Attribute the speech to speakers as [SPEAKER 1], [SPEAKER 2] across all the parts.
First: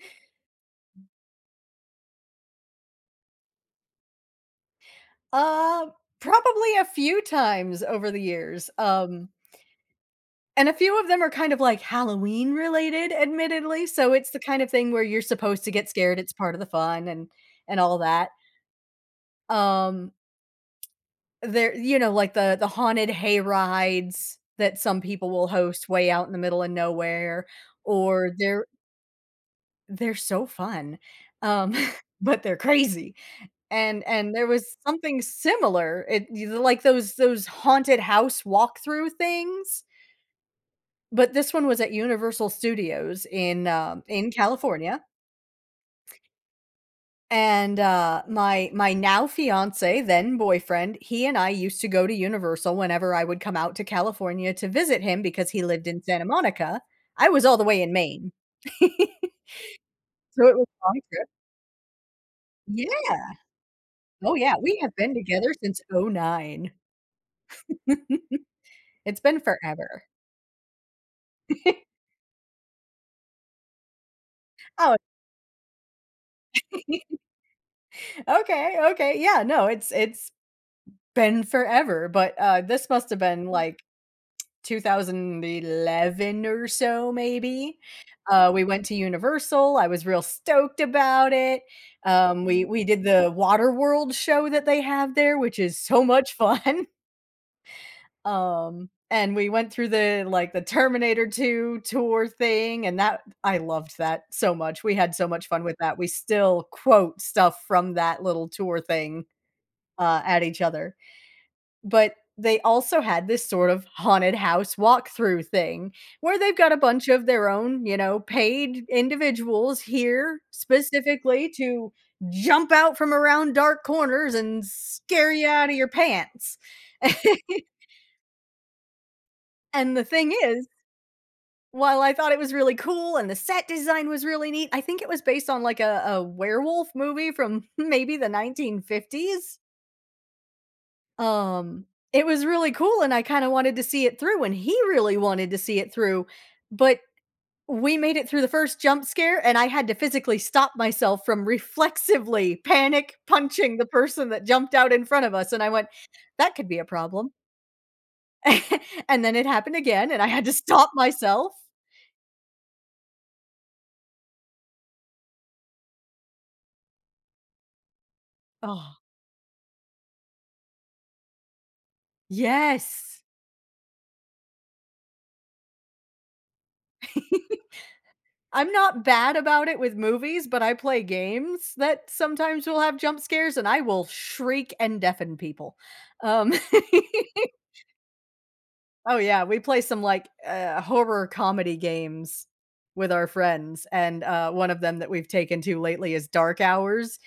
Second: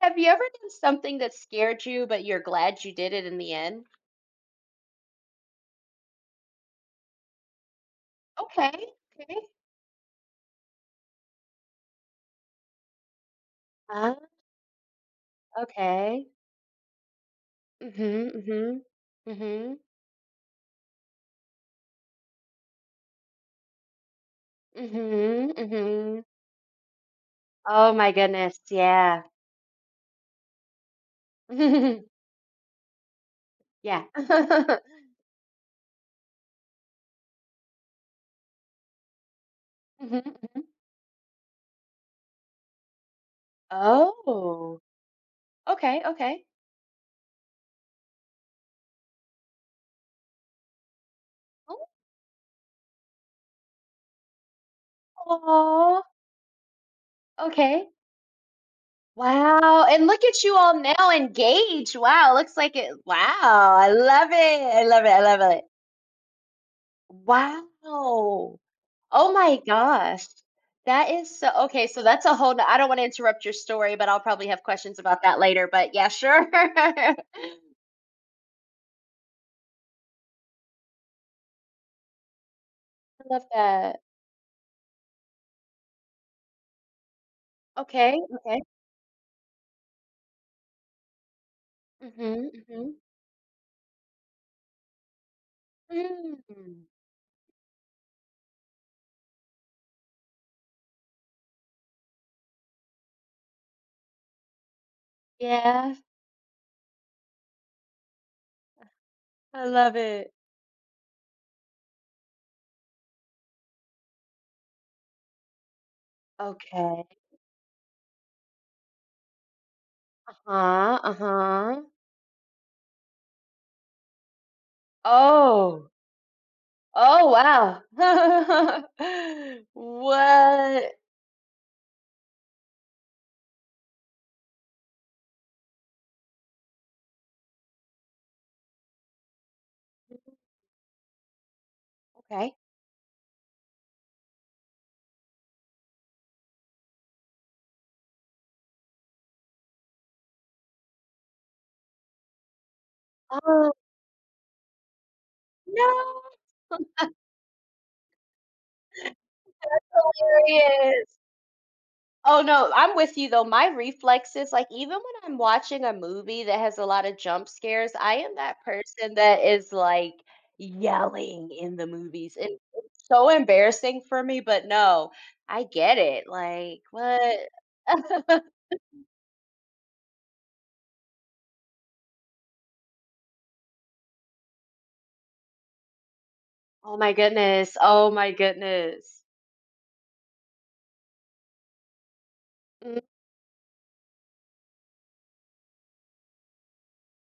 [SPEAKER 1] Have you ever done something that scared you, but you're glad you did it in the end?
[SPEAKER 2] Uh, Probably a few times over the years,
[SPEAKER 1] Okay. Okay.
[SPEAKER 2] and a few of them are kind of, like, Halloween related, admittedly, so it's
[SPEAKER 1] Ah,
[SPEAKER 2] the kind of thing where you're supposed to get scared.
[SPEAKER 1] okay.
[SPEAKER 2] It's part of the fun and all that.
[SPEAKER 1] Mhm, mhm. Mhm.
[SPEAKER 2] Um, like, the haunted hay rides that some people will
[SPEAKER 1] Mhm,
[SPEAKER 2] host way
[SPEAKER 1] mhm.
[SPEAKER 2] out in the middle of nowhere,
[SPEAKER 1] Oh my
[SPEAKER 2] or
[SPEAKER 1] goodness,
[SPEAKER 2] they're
[SPEAKER 1] yeah.
[SPEAKER 2] they're so fun, um, but they're crazy. And
[SPEAKER 1] Yeah.
[SPEAKER 2] and there was something similar. Like those haunted house walkthrough things,
[SPEAKER 1] Mhm, mhm.
[SPEAKER 2] but this one was at Universal Studios in
[SPEAKER 1] Oh,
[SPEAKER 2] California.
[SPEAKER 1] okay, okay.
[SPEAKER 2] And, my now fiancé, then boyfriend, he and I used to go to Universal whenever I would come out to California to visit him because he lived in
[SPEAKER 1] Oh.
[SPEAKER 2] Santa Monica. I was all the way
[SPEAKER 1] Okay.
[SPEAKER 2] in Maine.
[SPEAKER 1] Wow, and look at
[SPEAKER 2] So it
[SPEAKER 1] you
[SPEAKER 2] was
[SPEAKER 1] all
[SPEAKER 2] a long
[SPEAKER 1] now
[SPEAKER 2] trip.
[SPEAKER 1] engaged. Wow, looks like it.
[SPEAKER 2] Yeah.
[SPEAKER 1] Wow, I love it.
[SPEAKER 2] Oh, yeah, we
[SPEAKER 1] I
[SPEAKER 2] have
[SPEAKER 1] love it,
[SPEAKER 2] been
[SPEAKER 1] I love
[SPEAKER 2] together
[SPEAKER 1] it.
[SPEAKER 2] since '09.
[SPEAKER 1] Wow.
[SPEAKER 2] It's
[SPEAKER 1] Oh
[SPEAKER 2] been
[SPEAKER 1] my
[SPEAKER 2] forever.
[SPEAKER 1] gosh. That is so okay, so that's a whole no, I don't wanna interrupt your story, but I'll probably have
[SPEAKER 2] Oh
[SPEAKER 1] questions about that later, but yeah, sure. I
[SPEAKER 2] Okay, okay. Yeah, no, it's been forever, but this must have been
[SPEAKER 1] love
[SPEAKER 2] like
[SPEAKER 1] that.
[SPEAKER 2] 2011 or so maybe.
[SPEAKER 1] Okay, okay.
[SPEAKER 2] We went to Universal. I was real stoked about it.
[SPEAKER 1] Mhm,
[SPEAKER 2] We
[SPEAKER 1] mhm.
[SPEAKER 2] did the Water World show that they have there, which is so much fun.
[SPEAKER 1] Mm.
[SPEAKER 2] And we went through the like the Terminator 2 tour thing, and that I loved that so much. We had so much fun with
[SPEAKER 1] Yeah,
[SPEAKER 2] that. We still quote stuff from that little tour thing
[SPEAKER 1] I love it.
[SPEAKER 2] at each other. But they also had this sort of haunted house walkthrough thing where they've got a
[SPEAKER 1] Okay.
[SPEAKER 2] bunch of their own, you know, paid individuals here
[SPEAKER 1] Uh-huh,
[SPEAKER 2] specifically
[SPEAKER 1] uh-huh.
[SPEAKER 2] to jump out from around dark corners and scare you out of your
[SPEAKER 1] Oh.
[SPEAKER 2] pants.
[SPEAKER 1] Oh, wow.
[SPEAKER 2] And the thing is,
[SPEAKER 1] What?
[SPEAKER 2] while I thought it was really cool and the set design was really neat, I think it was based on like a werewolf movie from maybe the 1950s. Um, it was
[SPEAKER 1] Okay.
[SPEAKER 2] really cool, and I kinda wanted to see it through, and he really wanted to see it through, but we made it through the first jump scare, and I had to physically stop myself from reflexively panic
[SPEAKER 1] Oh,
[SPEAKER 2] punching the person that jumped out in front of us, and I went,
[SPEAKER 1] no,
[SPEAKER 2] "That could be a problem." And then it happened again, and I had to stop
[SPEAKER 1] hilarious.
[SPEAKER 2] myself.
[SPEAKER 1] Oh no, I'm with you though. My reflexes, like even when I'm watching a movie that has a lot of jump scares, I am that
[SPEAKER 2] Oh,
[SPEAKER 1] person that is like yelling in the movies. And it's
[SPEAKER 2] yes.
[SPEAKER 1] so embarrassing for me, but no, I get it. Like, what?
[SPEAKER 2] I'm not bad about it with movies, but I play games that sometimes will have jump scares, and I will shriek and deafen people. Um
[SPEAKER 1] Oh my goodness. Oh my
[SPEAKER 2] Oh,
[SPEAKER 1] goodness.
[SPEAKER 2] yeah, we play some, like, horror comedy games
[SPEAKER 1] Mhm,
[SPEAKER 2] with our friends, and, one of them that we've taken to lately is Dark Hours.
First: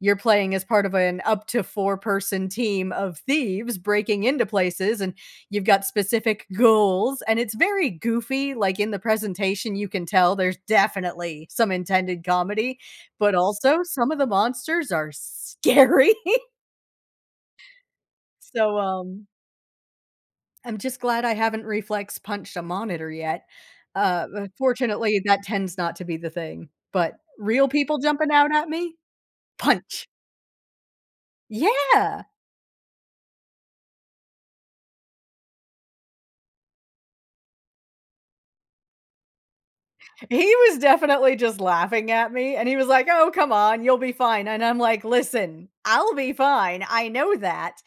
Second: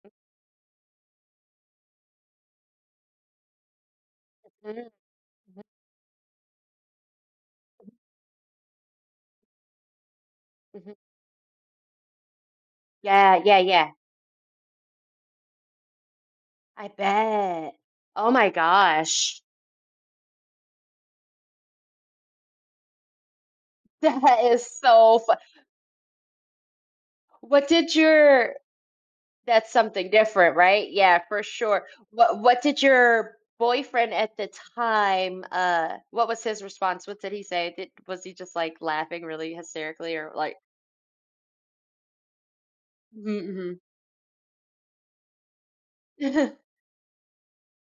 [SPEAKER 2] You're playing as part of an up to four-person team of thieves breaking into
[SPEAKER 1] mhm,
[SPEAKER 2] places, and you've got specific goals, and it's very goofy, like, in the presentation. You can tell there's
[SPEAKER 1] mhm.
[SPEAKER 2] definitely some intended comedy, but
[SPEAKER 1] Yeah, yeah,
[SPEAKER 2] also
[SPEAKER 1] yeah.
[SPEAKER 2] some of the monsters are scary.
[SPEAKER 1] I bet. Oh my
[SPEAKER 2] So,
[SPEAKER 1] gosh.
[SPEAKER 2] I'm just glad I haven't reflex punched a monitor yet.
[SPEAKER 1] That is so
[SPEAKER 2] Fortunately,
[SPEAKER 1] fun.
[SPEAKER 2] that tends not to be the thing. But real
[SPEAKER 1] What did
[SPEAKER 2] people jumping out
[SPEAKER 1] your
[SPEAKER 2] at me?
[SPEAKER 1] That's
[SPEAKER 2] Punch.
[SPEAKER 1] something different, right? Yeah, for sure.
[SPEAKER 2] Yeah.
[SPEAKER 1] What did your boyfriend at the time what was his response? What did he say? Did Was he just like laughing really hysterically or
[SPEAKER 2] He
[SPEAKER 1] like
[SPEAKER 2] was definitely just laughing at me, and he was like, "Oh, come
[SPEAKER 1] "Mhm,
[SPEAKER 2] on, you'll be fine." And I'm like, "Listen, I'll be
[SPEAKER 1] mhm."
[SPEAKER 2] fine. I know that."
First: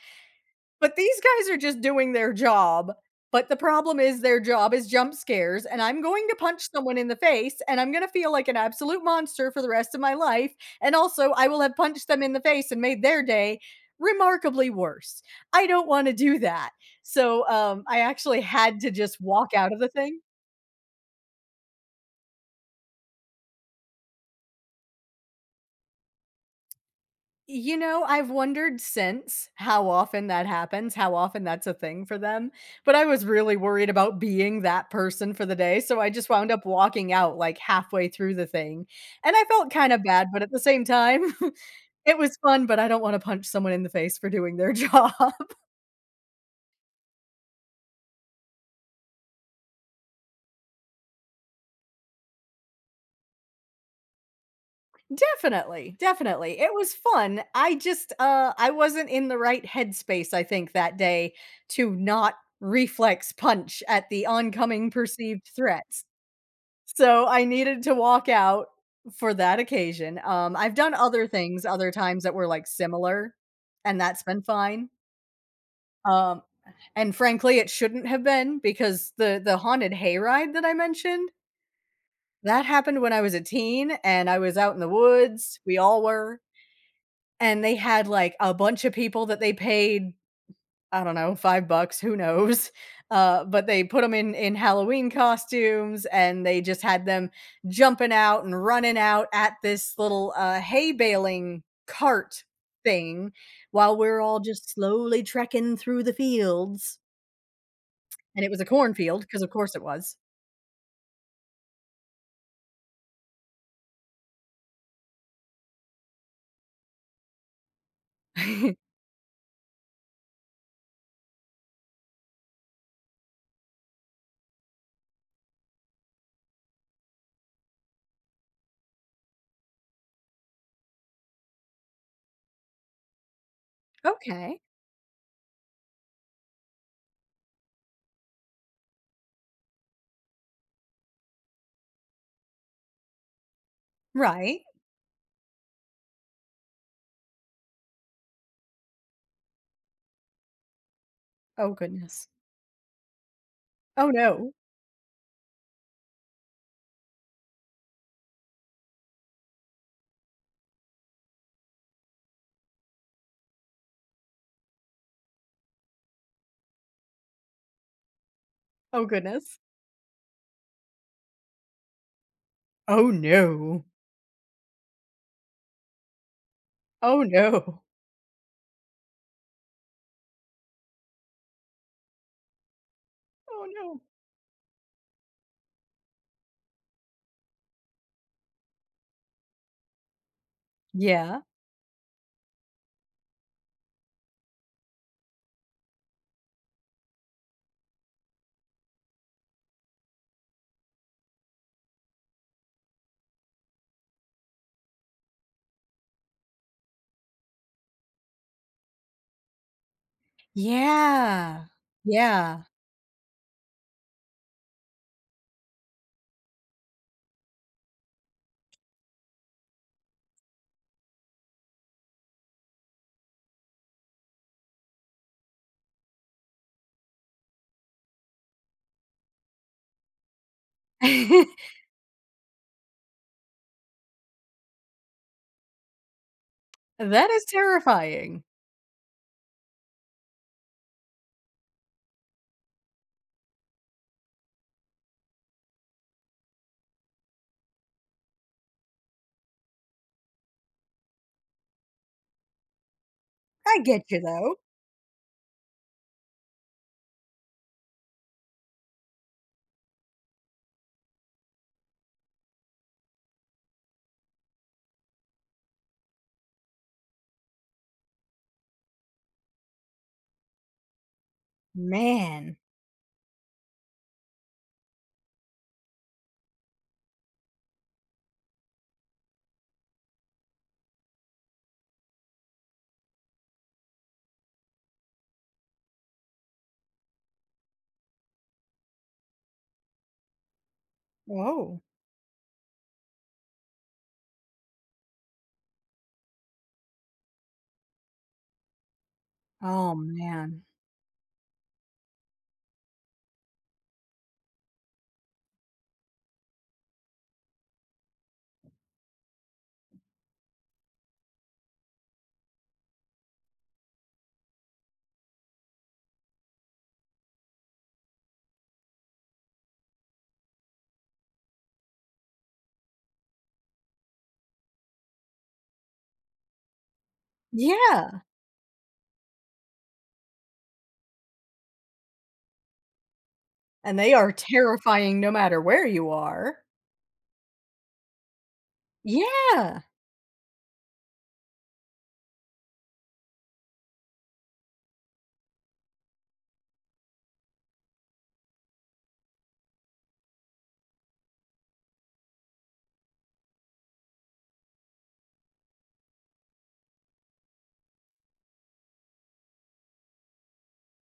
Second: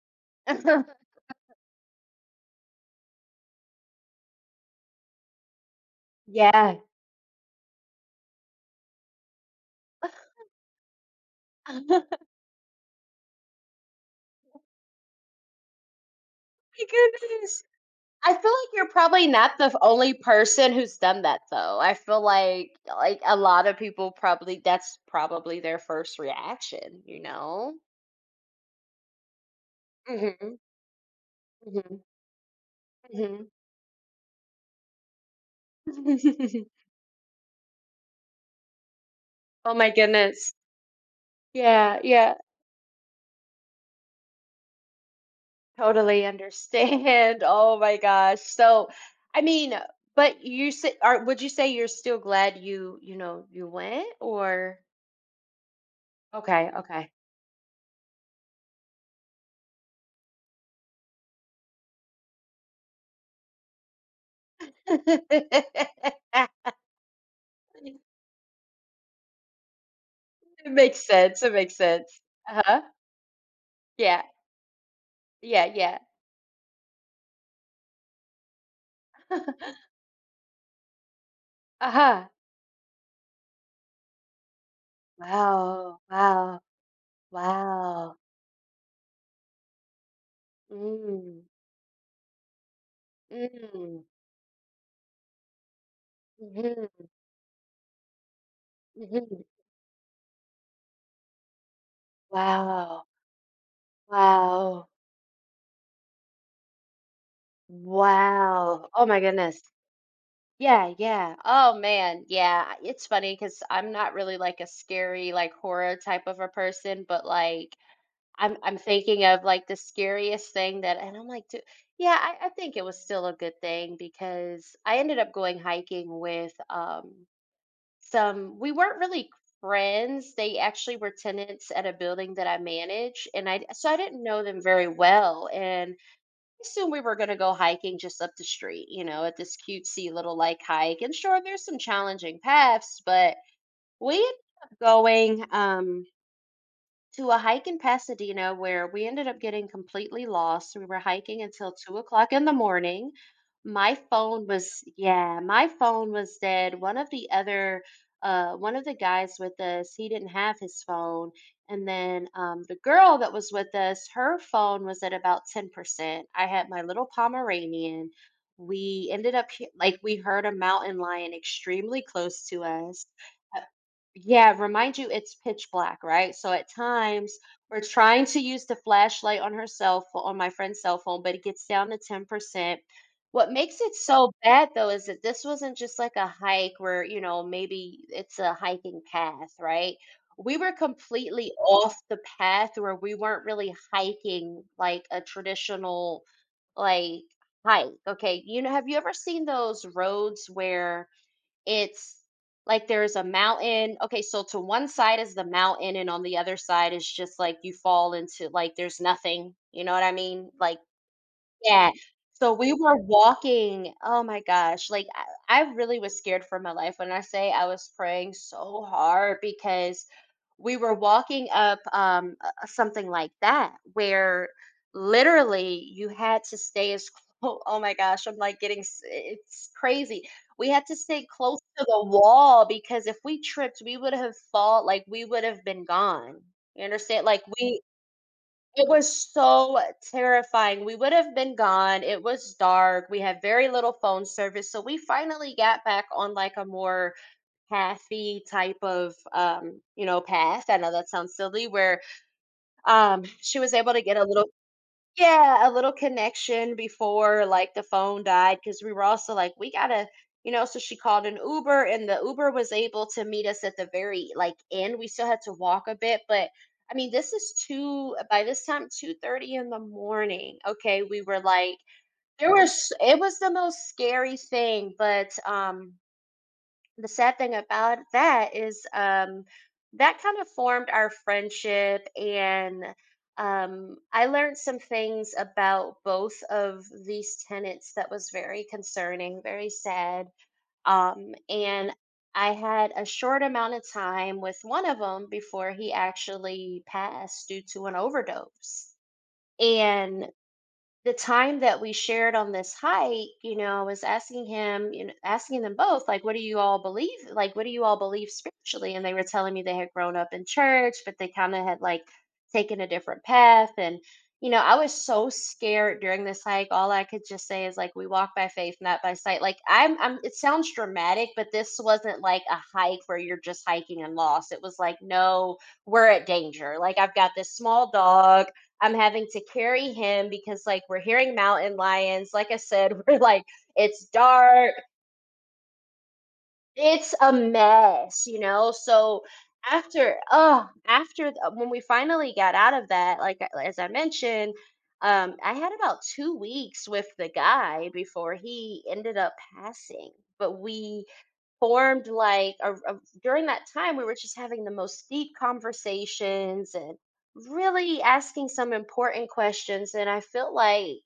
[SPEAKER 2] But these guys are just doing their job, but the problem is their job is jump scares, and I'm going to punch
[SPEAKER 1] Yeah.
[SPEAKER 2] someone in the face, and I'm gonna feel like an absolute monster for the rest of my life, and also, I will have
[SPEAKER 1] My
[SPEAKER 2] punched them in the face and made their day remarkably worse. I don't wanna do that. So,
[SPEAKER 1] goodness.
[SPEAKER 2] I
[SPEAKER 1] I
[SPEAKER 2] actually
[SPEAKER 1] feel like
[SPEAKER 2] had
[SPEAKER 1] you're
[SPEAKER 2] to just
[SPEAKER 1] probably
[SPEAKER 2] walk
[SPEAKER 1] not
[SPEAKER 2] out
[SPEAKER 1] the
[SPEAKER 2] of the
[SPEAKER 1] only
[SPEAKER 2] thing.
[SPEAKER 1] person who's done that though. I feel like a lot of people probably that's probably their first reaction, you know?
[SPEAKER 2] You know, I've wondered since how often that
[SPEAKER 1] Mhm.
[SPEAKER 2] happens, how often that's a
[SPEAKER 1] Mhm.
[SPEAKER 2] thing for them, but I was really worried about being that person for the day, so I just wound up
[SPEAKER 1] Mhm.
[SPEAKER 2] walking out, like, halfway through the thing, and I felt
[SPEAKER 1] Oh my
[SPEAKER 2] kinda bad, but at
[SPEAKER 1] goodness.
[SPEAKER 2] the same time,
[SPEAKER 1] Yeah,
[SPEAKER 2] it
[SPEAKER 1] yeah,
[SPEAKER 2] was fun, but I don't wanna punch someone in the face for doing their job.
[SPEAKER 1] totally understand. Oh my gosh. So, I mean, but you say, are would you say you're still glad you, you know, you went or
[SPEAKER 2] Definitely, definitely,
[SPEAKER 1] okay,
[SPEAKER 2] it was
[SPEAKER 1] okay.
[SPEAKER 2] fun. I just, I wasn't in the right headspace, I think, that day to not reflex punch at the oncoming perceived threats. So I needed to walk out for that occasion.
[SPEAKER 1] It
[SPEAKER 2] I've done
[SPEAKER 1] makes
[SPEAKER 2] other
[SPEAKER 1] sense. It
[SPEAKER 2] things
[SPEAKER 1] makes
[SPEAKER 2] other
[SPEAKER 1] sense.
[SPEAKER 2] times that were like
[SPEAKER 1] Uh-huh.
[SPEAKER 2] similar, and that's
[SPEAKER 1] Yeah.
[SPEAKER 2] been fine.
[SPEAKER 1] Yeah, yeah.
[SPEAKER 2] Um, and frankly, it shouldn't have been because the haunted hayride that I mentioned
[SPEAKER 1] Uh-huh.
[SPEAKER 2] that happened when I was a teen and I was out in the woods. We
[SPEAKER 1] Wow.
[SPEAKER 2] all were,
[SPEAKER 1] Wow.
[SPEAKER 2] and they had
[SPEAKER 1] Wow.
[SPEAKER 2] like a bunch of people that they paid, I don't know,
[SPEAKER 1] Mm.
[SPEAKER 2] 5 bucks, who knows? But they put
[SPEAKER 1] Mm.
[SPEAKER 2] them in Halloween costumes, and they just had
[SPEAKER 1] Hmm.
[SPEAKER 2] them jumping out and running out
[SPEAKER 1] Hmm.
[SPEAKER 2] at this little, hay baling cart
[SPEAKER 1] Wow.
[SPEAKER 2] thing while we're all just
[SPEAKER 1] Wow.
[SPEAKER 2] slowly trekking through the fields, and it was a
[SPEAKER 1] Wow. Oh my
[SPEAKER 2] cornfield, because of
[SPEAKER 1] goodness.
[SPEAKER 2] course it was.
[SPEAKER 1] Yeah, yeah. Oh man. Yeah. It's funny because I'm not really like a scary, like horror type of a person, but like I'm thinking of like the scariest thing that, and I'm like, "Dude," yeah, I think it was still a good thing because I ended up going hiking with some we weren't really friends. They actually were tenants at a building that I manage, and I so I didn't know
[SPEAKER 2] Okay.
[SPEAKER 1] them very well. And assumed we were going to go hiking just up the street, you know, at this cutesy little like hike. And sure, there's some challenging paths, but we
[SPEAKER 2] Right.
[SPEAKER 1] ended up going. To a hike in Pasadena where we ended up getting completely lost. We were hiking
[SPEAKER 2] Oh
[SPEAKER 1] until two
[SPEAKER 2] goodness.
[SPEAKER 1] o'clock in the morning.
[SPEAKER 2] Oh no.
[SPEAKER 1] My phone was dead. One of the guys with us, he didn't have his phone. And then the girl that was with us, her phone was at about 10%. I had my little Pomeranian.
[SPEAKER 2] Oh
[SPEAKER 1] We ended up,
[SPEAKER 2] goodness.
[SPEAKER 1] like, we heard a mountain lion extremely close to us.
[SPEAKER 2] Oh no.
[SPEAKER 1] Yeah, remind you it's pitch black, right? So at
[SPEAKER 2] Oh
[SPEAKER 1] times we're
[SPEAKER 2] no.
[SPEAKER 1] trying to use the flashlight on her cell phone, on my friend's cell phone, but it gets down to 10%. What
[SPEAKER 2] Oh
[SPEAKER 1] makes it
[SPEAKER 2] no.
[SPEAKER 1] so bad though is that this wasn't just like a hike where, you know, maybe it's a hiking path, right? We were
[SPEAKER 2] Yeah.
[SPEAKER 1] completely off the path where we weren't really hiking like a traditional like hike. Okay, you know, have you ever seen those roads where it's like there's a mountain? Okay, so to one side is the mountain, and on the other side is just like you fall into like there's nothing. You know what I mean? Like
[SPEAKER 2] Yeah.
[SPEAKER 1] yeah. So
[SPEAKER 2] Yeah.
[SPEAKER 1] we were walking. Oh my gosh. Like I really was scared for my life when I say I was praying so hard because we were walking up something like that where literally you had to stay as close. Oh my gosh, I'm like getting it's crazy. We had to stay close to the wall because if we tripped, we would have fall like we would have been gone. You understand?
[SPEAKER 2] That
[SPEAKER 1] Like
[SPEAKER 2] is
[SPEAKER 1] we
[SPEAKER 2] terrifying.
[SPEAKER 1] It was so terrifying. We would have been gone. It was dark. We had very little phone service. So we finally got back on like a more pathy type of path. I know that sounds silly, where she was
[SPEAKER 2] I
[SPEAKER 1] able to
[SPEAKER 2] get
[SPEAKER 1] get
[SPEAKER 2] you though.
[SPEAKER 1] a little connection before like the phone died because we were also like, we gotta, you know, so she called an Uber and the Uber was able to meet us at the very like end. We still had to walk a bit, but I mean, this is two by this time, 2:30 in the morning. Okay, we were like, there
[SPEAKER 2] Man.
[SPEAKER 1] was it was the most scary thing, but the sad thing about that is that kind of formed our friendship, and I learned some things about both of these tenants that was very concerning, very sad. Um
[SPEAKER 2] Whoa.
[SPEAKER 1] and I had a short amount of time with one of them before he actually passed due to an overdose.
[SPEAKER 2] Oh,
[SPEAKER 1] And
[SPEAKER 2] man.
[SPEAKER 1] the time that we shared on this hike, you know, I was asking him, you know, asking them both, like, what do you all believe? Like, what do you all believe spiritually? And they were telling me they had grown up in church, but they kind of had like taken a different path. And, you know, I was so scared during this hike. All I could just say is, like, we walk by faith, not by sight. Like, it sounds dramatic, but this wasn't like a hike where you're just hiking and lost. It was like, no, we're at danger. Like, I've got this small
[SPEAKER 2] Yeah,
[SPEAKER 1] dog. I'm having to carry him because like we're hearing mountain lions. Like I said, we're like
[SPEAKER 2] and
[SPEAKER 1] it's
[SPEAKER 2] they are
[SPEAKER 1] dark.
[SPEAKER 2] terrifying no matter where you are.
[SPEAKER 1] It's a mess, you know? So
[SPEAKER 2] Yeah.
[SPEAKER 1] after oh, when we finally got out of that, as I mentioned, I had about 2 weeks with the guy before he ended up passing. But we formed like during that time we were just having the most deep conversations and really asking some important questions, and I feel like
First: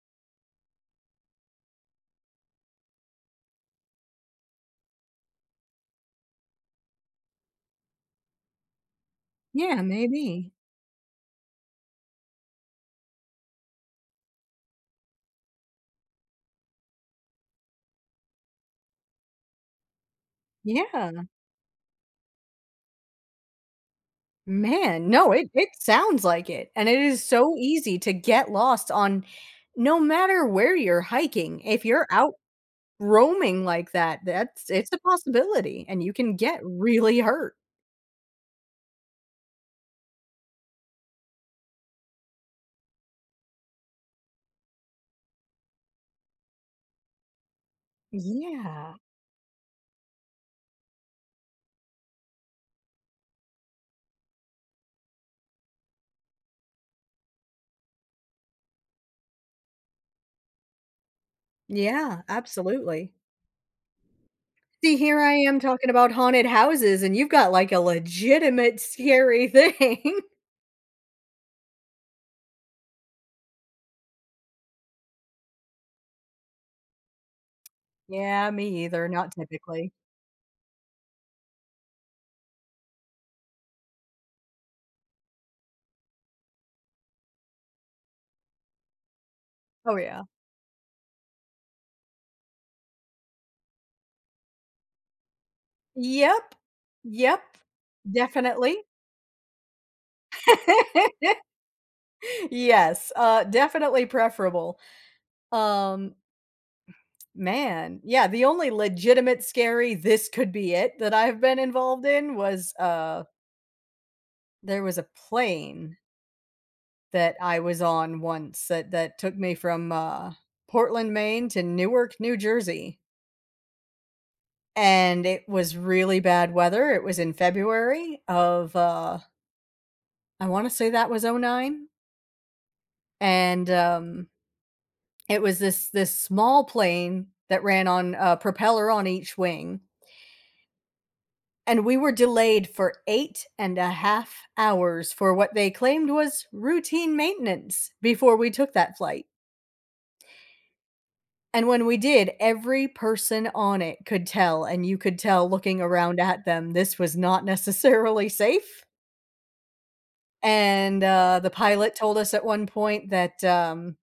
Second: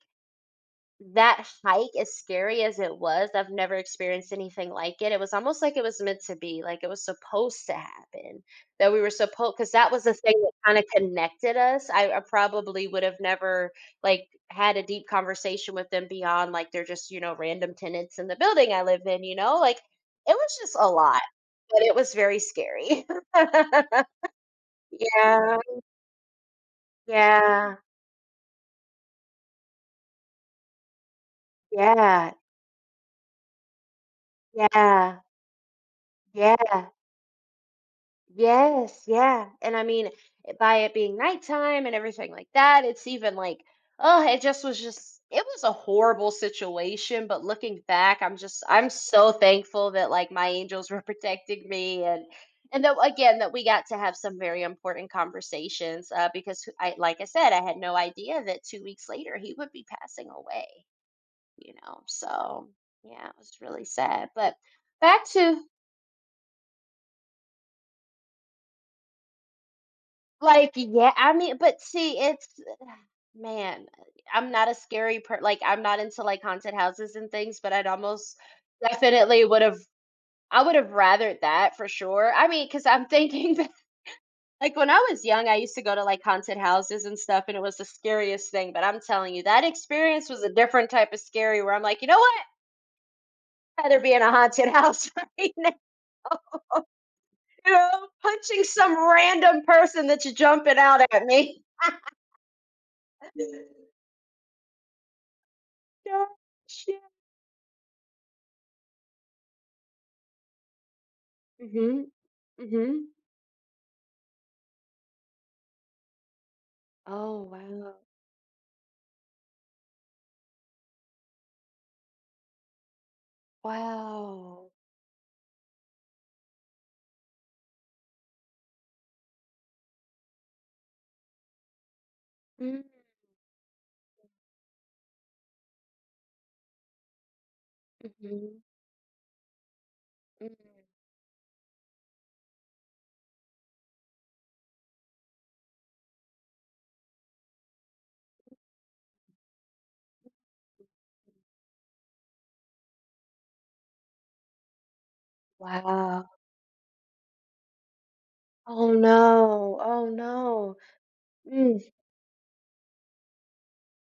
[SPEAKER 1] that hike, as scary as it was, I've never experienced anything like it. It was almost like it was meant to be, like it was supposed to happen, that we were supposed because
[SPEAKER 2] Yeah,
[SPEAKER 1] that was the thing
[SPEAKER 2] maybe.
[SPEAKER 1] that kinda connected us. I probably would have never, like, had a deep conversation with them beyond, like, they're just, you know, random tenants in the building I live in, you know? Like, it was just a lot,
[SPEAKER 2] Yeah.
[SPEAKER 1] but it was very scary.
[SPEAKER 2] Man, no, it
[SPEAKER 1] Yeah.
[SPEAKER 2] it sounds like it, and it is so
[SPEAKER 1] Yeah.
[SPEAKER 2] easy to get lost on no matter where you're hiking. If you're out
[SPEAKER 1] Yeah.
[SPEAKER 2] roaming like that, that's it's a
[SPEAKER 1] Yeah.
[SPEAKER 2] possibility, and you can get
[SPEAKER 1] Yeah.
[SPEAKER 2] really hurt.
[SPEAKER 1] Yes, yeah. And I mean, by it being nighttime and everything like that, it's even like, oh, it was a horrible situation. But looking back, I'm
[SPEAKER 2] Yeah.
[SPEAKER 1] so thankful that like my angels were protecting me, and, that again, that we got to have some very important conversations, because I, like I said, I had no idea that 2 weeks later he would be passing away, you know?
[SPEAKER 2] Yeah,
[SPEAKER 1] So
[SPEAKER 2] absolutely.
[SPEAKER 1] yeah, it was really sad. But,
[SPEAKER 2] See, here
[SPEAKER 1] back
[SPEAKER 2] I
[SPEAKER 1] to
[SPEAKER 2] am talking about haunted houses, and you've got, like, a legitimate scary thing.
[SPEAKER 1] like, yeah, I mean, but see, it's man, I'm not a scary per like, I'm not into, like, haunted houses and things, but I'd almost
[SPEAKER 2] Yeah, me either, not
[SPEAKER 1] definitely
[SPEAKER 2] typically.
[SPEAKER 1] would've rathered that for sure. I mean, because 'cause I'm thinking that like, when I was young, I used to go to, like, haunted houses and stuff, and it was the scariest thing, but I'm telling you, that
[SPEAKER 2] Oh, yeah.
[SPEAKER 1] experience was a different type of scary where I'm like, "You know what? I'd rather be in a haunted house right now,
[SPEAKER 2] Yep. Yep.
[SPEAKER 1] you know, punching
[SPEAKER 2] Definitely.
[SPEAKER 1] some random person that's jumping out at me."
[SPEAKER 2] Yes, definitely preferable. Um,
[SPEAKER 1] Gosh,
[SPEAKER 2] man, yeah, the only legitimate scary, "This could be it," that I've been
[SPEAKER 1] mhm,
[SPEAKER 2] involved in was,
[SPEAKER 1] mhm.
[SPEAKER 2] there was a plane that
[SPEAKER 1] Oh,
[SPEAKER 2] I was
[SPEAKER 1] wow.
[SPEAKER 2] on once that took me from, Portland, Maine to Newark, New Jersey,
[SPEAKER 1] Wow.
[SPEAKER 2] and it was really bad weather. It was in February of, I wanna say that was '09,
[SPEAKER 1] Mm,
[SPEAKER 2] and, it was this small plane that ran on a
[SPEAKER 1] mhm,
[SPEAKER 2] propeller on each wing,
[SPEAKER 1] mm,
[SPEAKER 2] and we were delayed for 8.5 hours for what they claimed was routine maintenance before we took that flight. And when we did, every person on it could tell, and you could tell looking around
[SPEAKER 1] wow.
[SPEAKER 2] at them, this was not necessarily safe.
[SPEAKER 1] Oh, no. Oh, no.
[SPEAKER 2] And, the
[SPEAKER 1] Mm,
[SPEAKER 2] pilot told us at one point that, um,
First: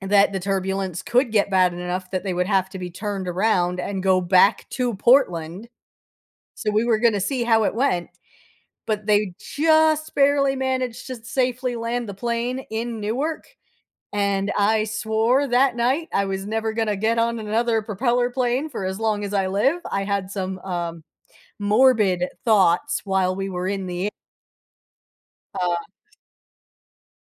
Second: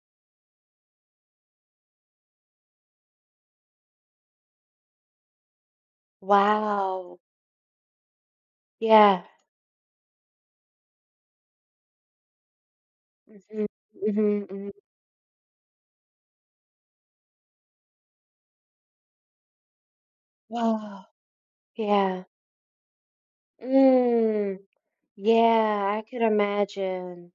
[SPEAKER 2] that the turbulence could get bad enough that they would have to be turned around and go back to Portland, so we were
[SPEAKER 1] wow.
[SPEAKER 2] gonna see how it went, but
[SPEAKER 1] Yeah.
[SPEAKER 2] they just barely managed to safely land the plane in Newark.
[SPEAKER 1] Mhm, mhm,
[SPEAKER 2] And
[SPEAKER 1] mhm.
[SPEAKER 2] I swore that night I was never gonna get on another propeller plane for as long as I live. I had some,
[SPEAKER 1] Wow. Yeah.
[SPEAKER 2] morbid thoughts while we were in the air.
[SPEAKER 1] Mm, yeah,
[SPEAKER 2] uh,
[SPEAKER 1] I could imagine.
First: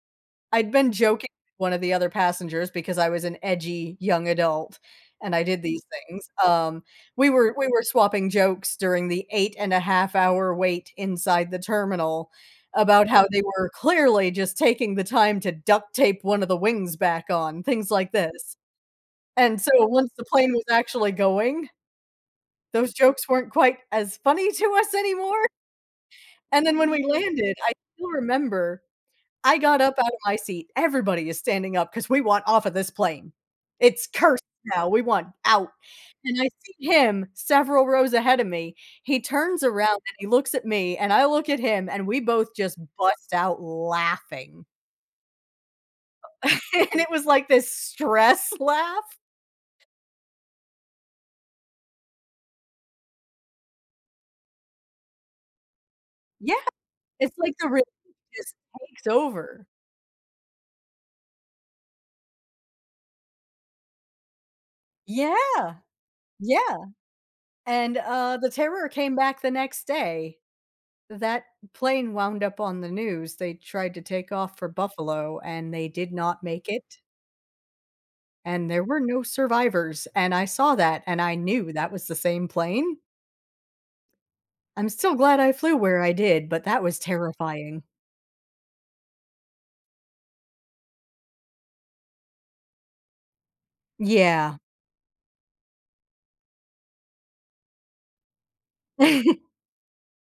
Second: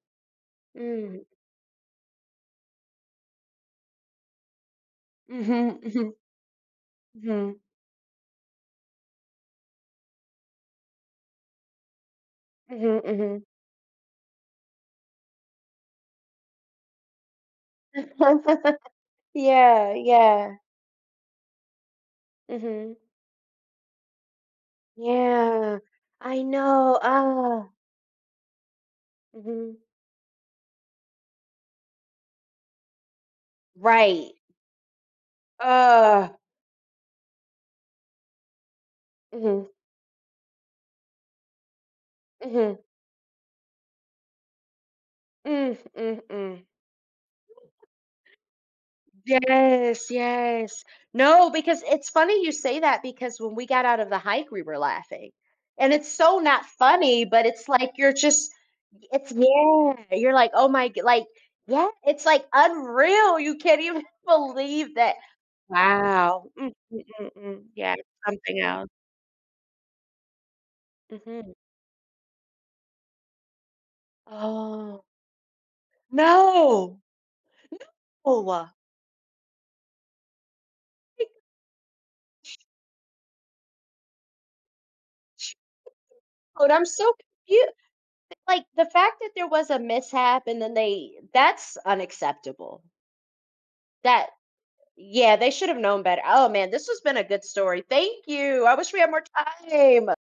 [SPEAKER 2] I'd been
[SPEAKER 1] Mm,
[SPEAKER 2] joking with one of the other passengers because I was an edgy young adult and I did
[SPEAKER 1] mhm,
[SPEAKER 2] these
[SPEAKER 1] mhm,
[SPEAKER 2] things. We were
[SPEAKER 1] mhm,
[SPEAKER 2] we were swapping jokes during the 8.5 hour wait inside the terminal
[SPEAKER 1] mhm,
[SPEAKER 2] about how they
[SPEAKER 1] mhm.
[SPEAKER 2] were clearly just taking the time to duct tape one of the wings back on, things like this. And so
[SPEAKER 1] Yeah,
[SPEAKER 2] once the plane
[SPEAKER 1] yeah.
[SPEAKER 2] was actually going, those
[SPEAKER 1] Mhm.
[SPEAKER 2] jokes weren't quite as funny to us anymore,
[SPEAKER 1] Yeah. I
[SPEAKER 2] and then when
[SPEAKER 1] know.
[SPEAKER 2] we landed,
[SPEAKER 1] Ah.
[SPEAKER 2] I still remember I
[SPEAKER 1] Mhm.
[SPEAKER 2] got up out of my seat. Everybody is standing up because we want off of this plane. It's
[SPEAKER 1] Right.
[SPEAKER 2] cursed now, we want out,
[SPEAKER 1] Uh,
[SPEAKER 2] and I see him several rows ahead of me. He turns
[SPEAKER 1] mhm,
[SPEAKER 2] around and he looks at me, and I look at him, and we both
[SPEAKER 1] mhm,
[SPEAKER 2] just bust out laughing,
[SPEAKER 1] mm, mm, mm.
[SPEAKER 2] and it was like this stress laugh.
[SPEAKER 1] Yes, yes. No, because it's funny you say that because when we got out of the hike, we were laughing. And it's so
[SPEAKER 2] Yeah,
[SPEAKER 1] not funny,
[SPEAKER 2] it's
[SPEAKER 1] but
[SPEAKER 2] like the
[SPEAKER 1] it's
[SPEAKER 2] relief
[SPEAKER 1] like you're just,
[SPEAKER 2] just takes over.
[SPEAKER 1] you're like, oh my, like, yeah, it's like unreal. You can't even believe that.
[SPEAKER 2] Yeah,
[SPEAKER 1] Wow. Mm,
[SPEAKER 2] yeah,
[SPEAKER 1] mm, mm, mm. Yeah,
[SPEAKER 2] and,
[SPEAKER 1] it's
[SPEAKER 2] the
[SPEAKER 1] something else.
[SPEAKER 2] terror came back the next day. That
[SPEAKER 1] Hmm.
[SPEAKER 2] plane wound up on the news. They tried to take off for
[SPEAKER 1] Oh,
[SPEAKER 2] Buffalo, and they did not make it,
[SPEAKER 1] no. Oh,
[SPEAKER 2] and there were no survivors, and I saw that, and I knew that was the same plane. I'm still glad I flew where I did, but
[SPEAKER 1] shoot,
[SPEAKER 2] that
[SPEAKER 1] I'm
[SPEAKER 2] was
[SPEAKER 1] so confused.
[SPEAKER 2] terrifying.
[SPEAKER 1] Like, the fact that there was a mishap, and then they that's unacceptable. That
[SPEAKER 2] Yeah.
[SPEAKER 1] Yeah, they should have known better. Oh, man, this has been a good story. Thank you. I wish we had more time.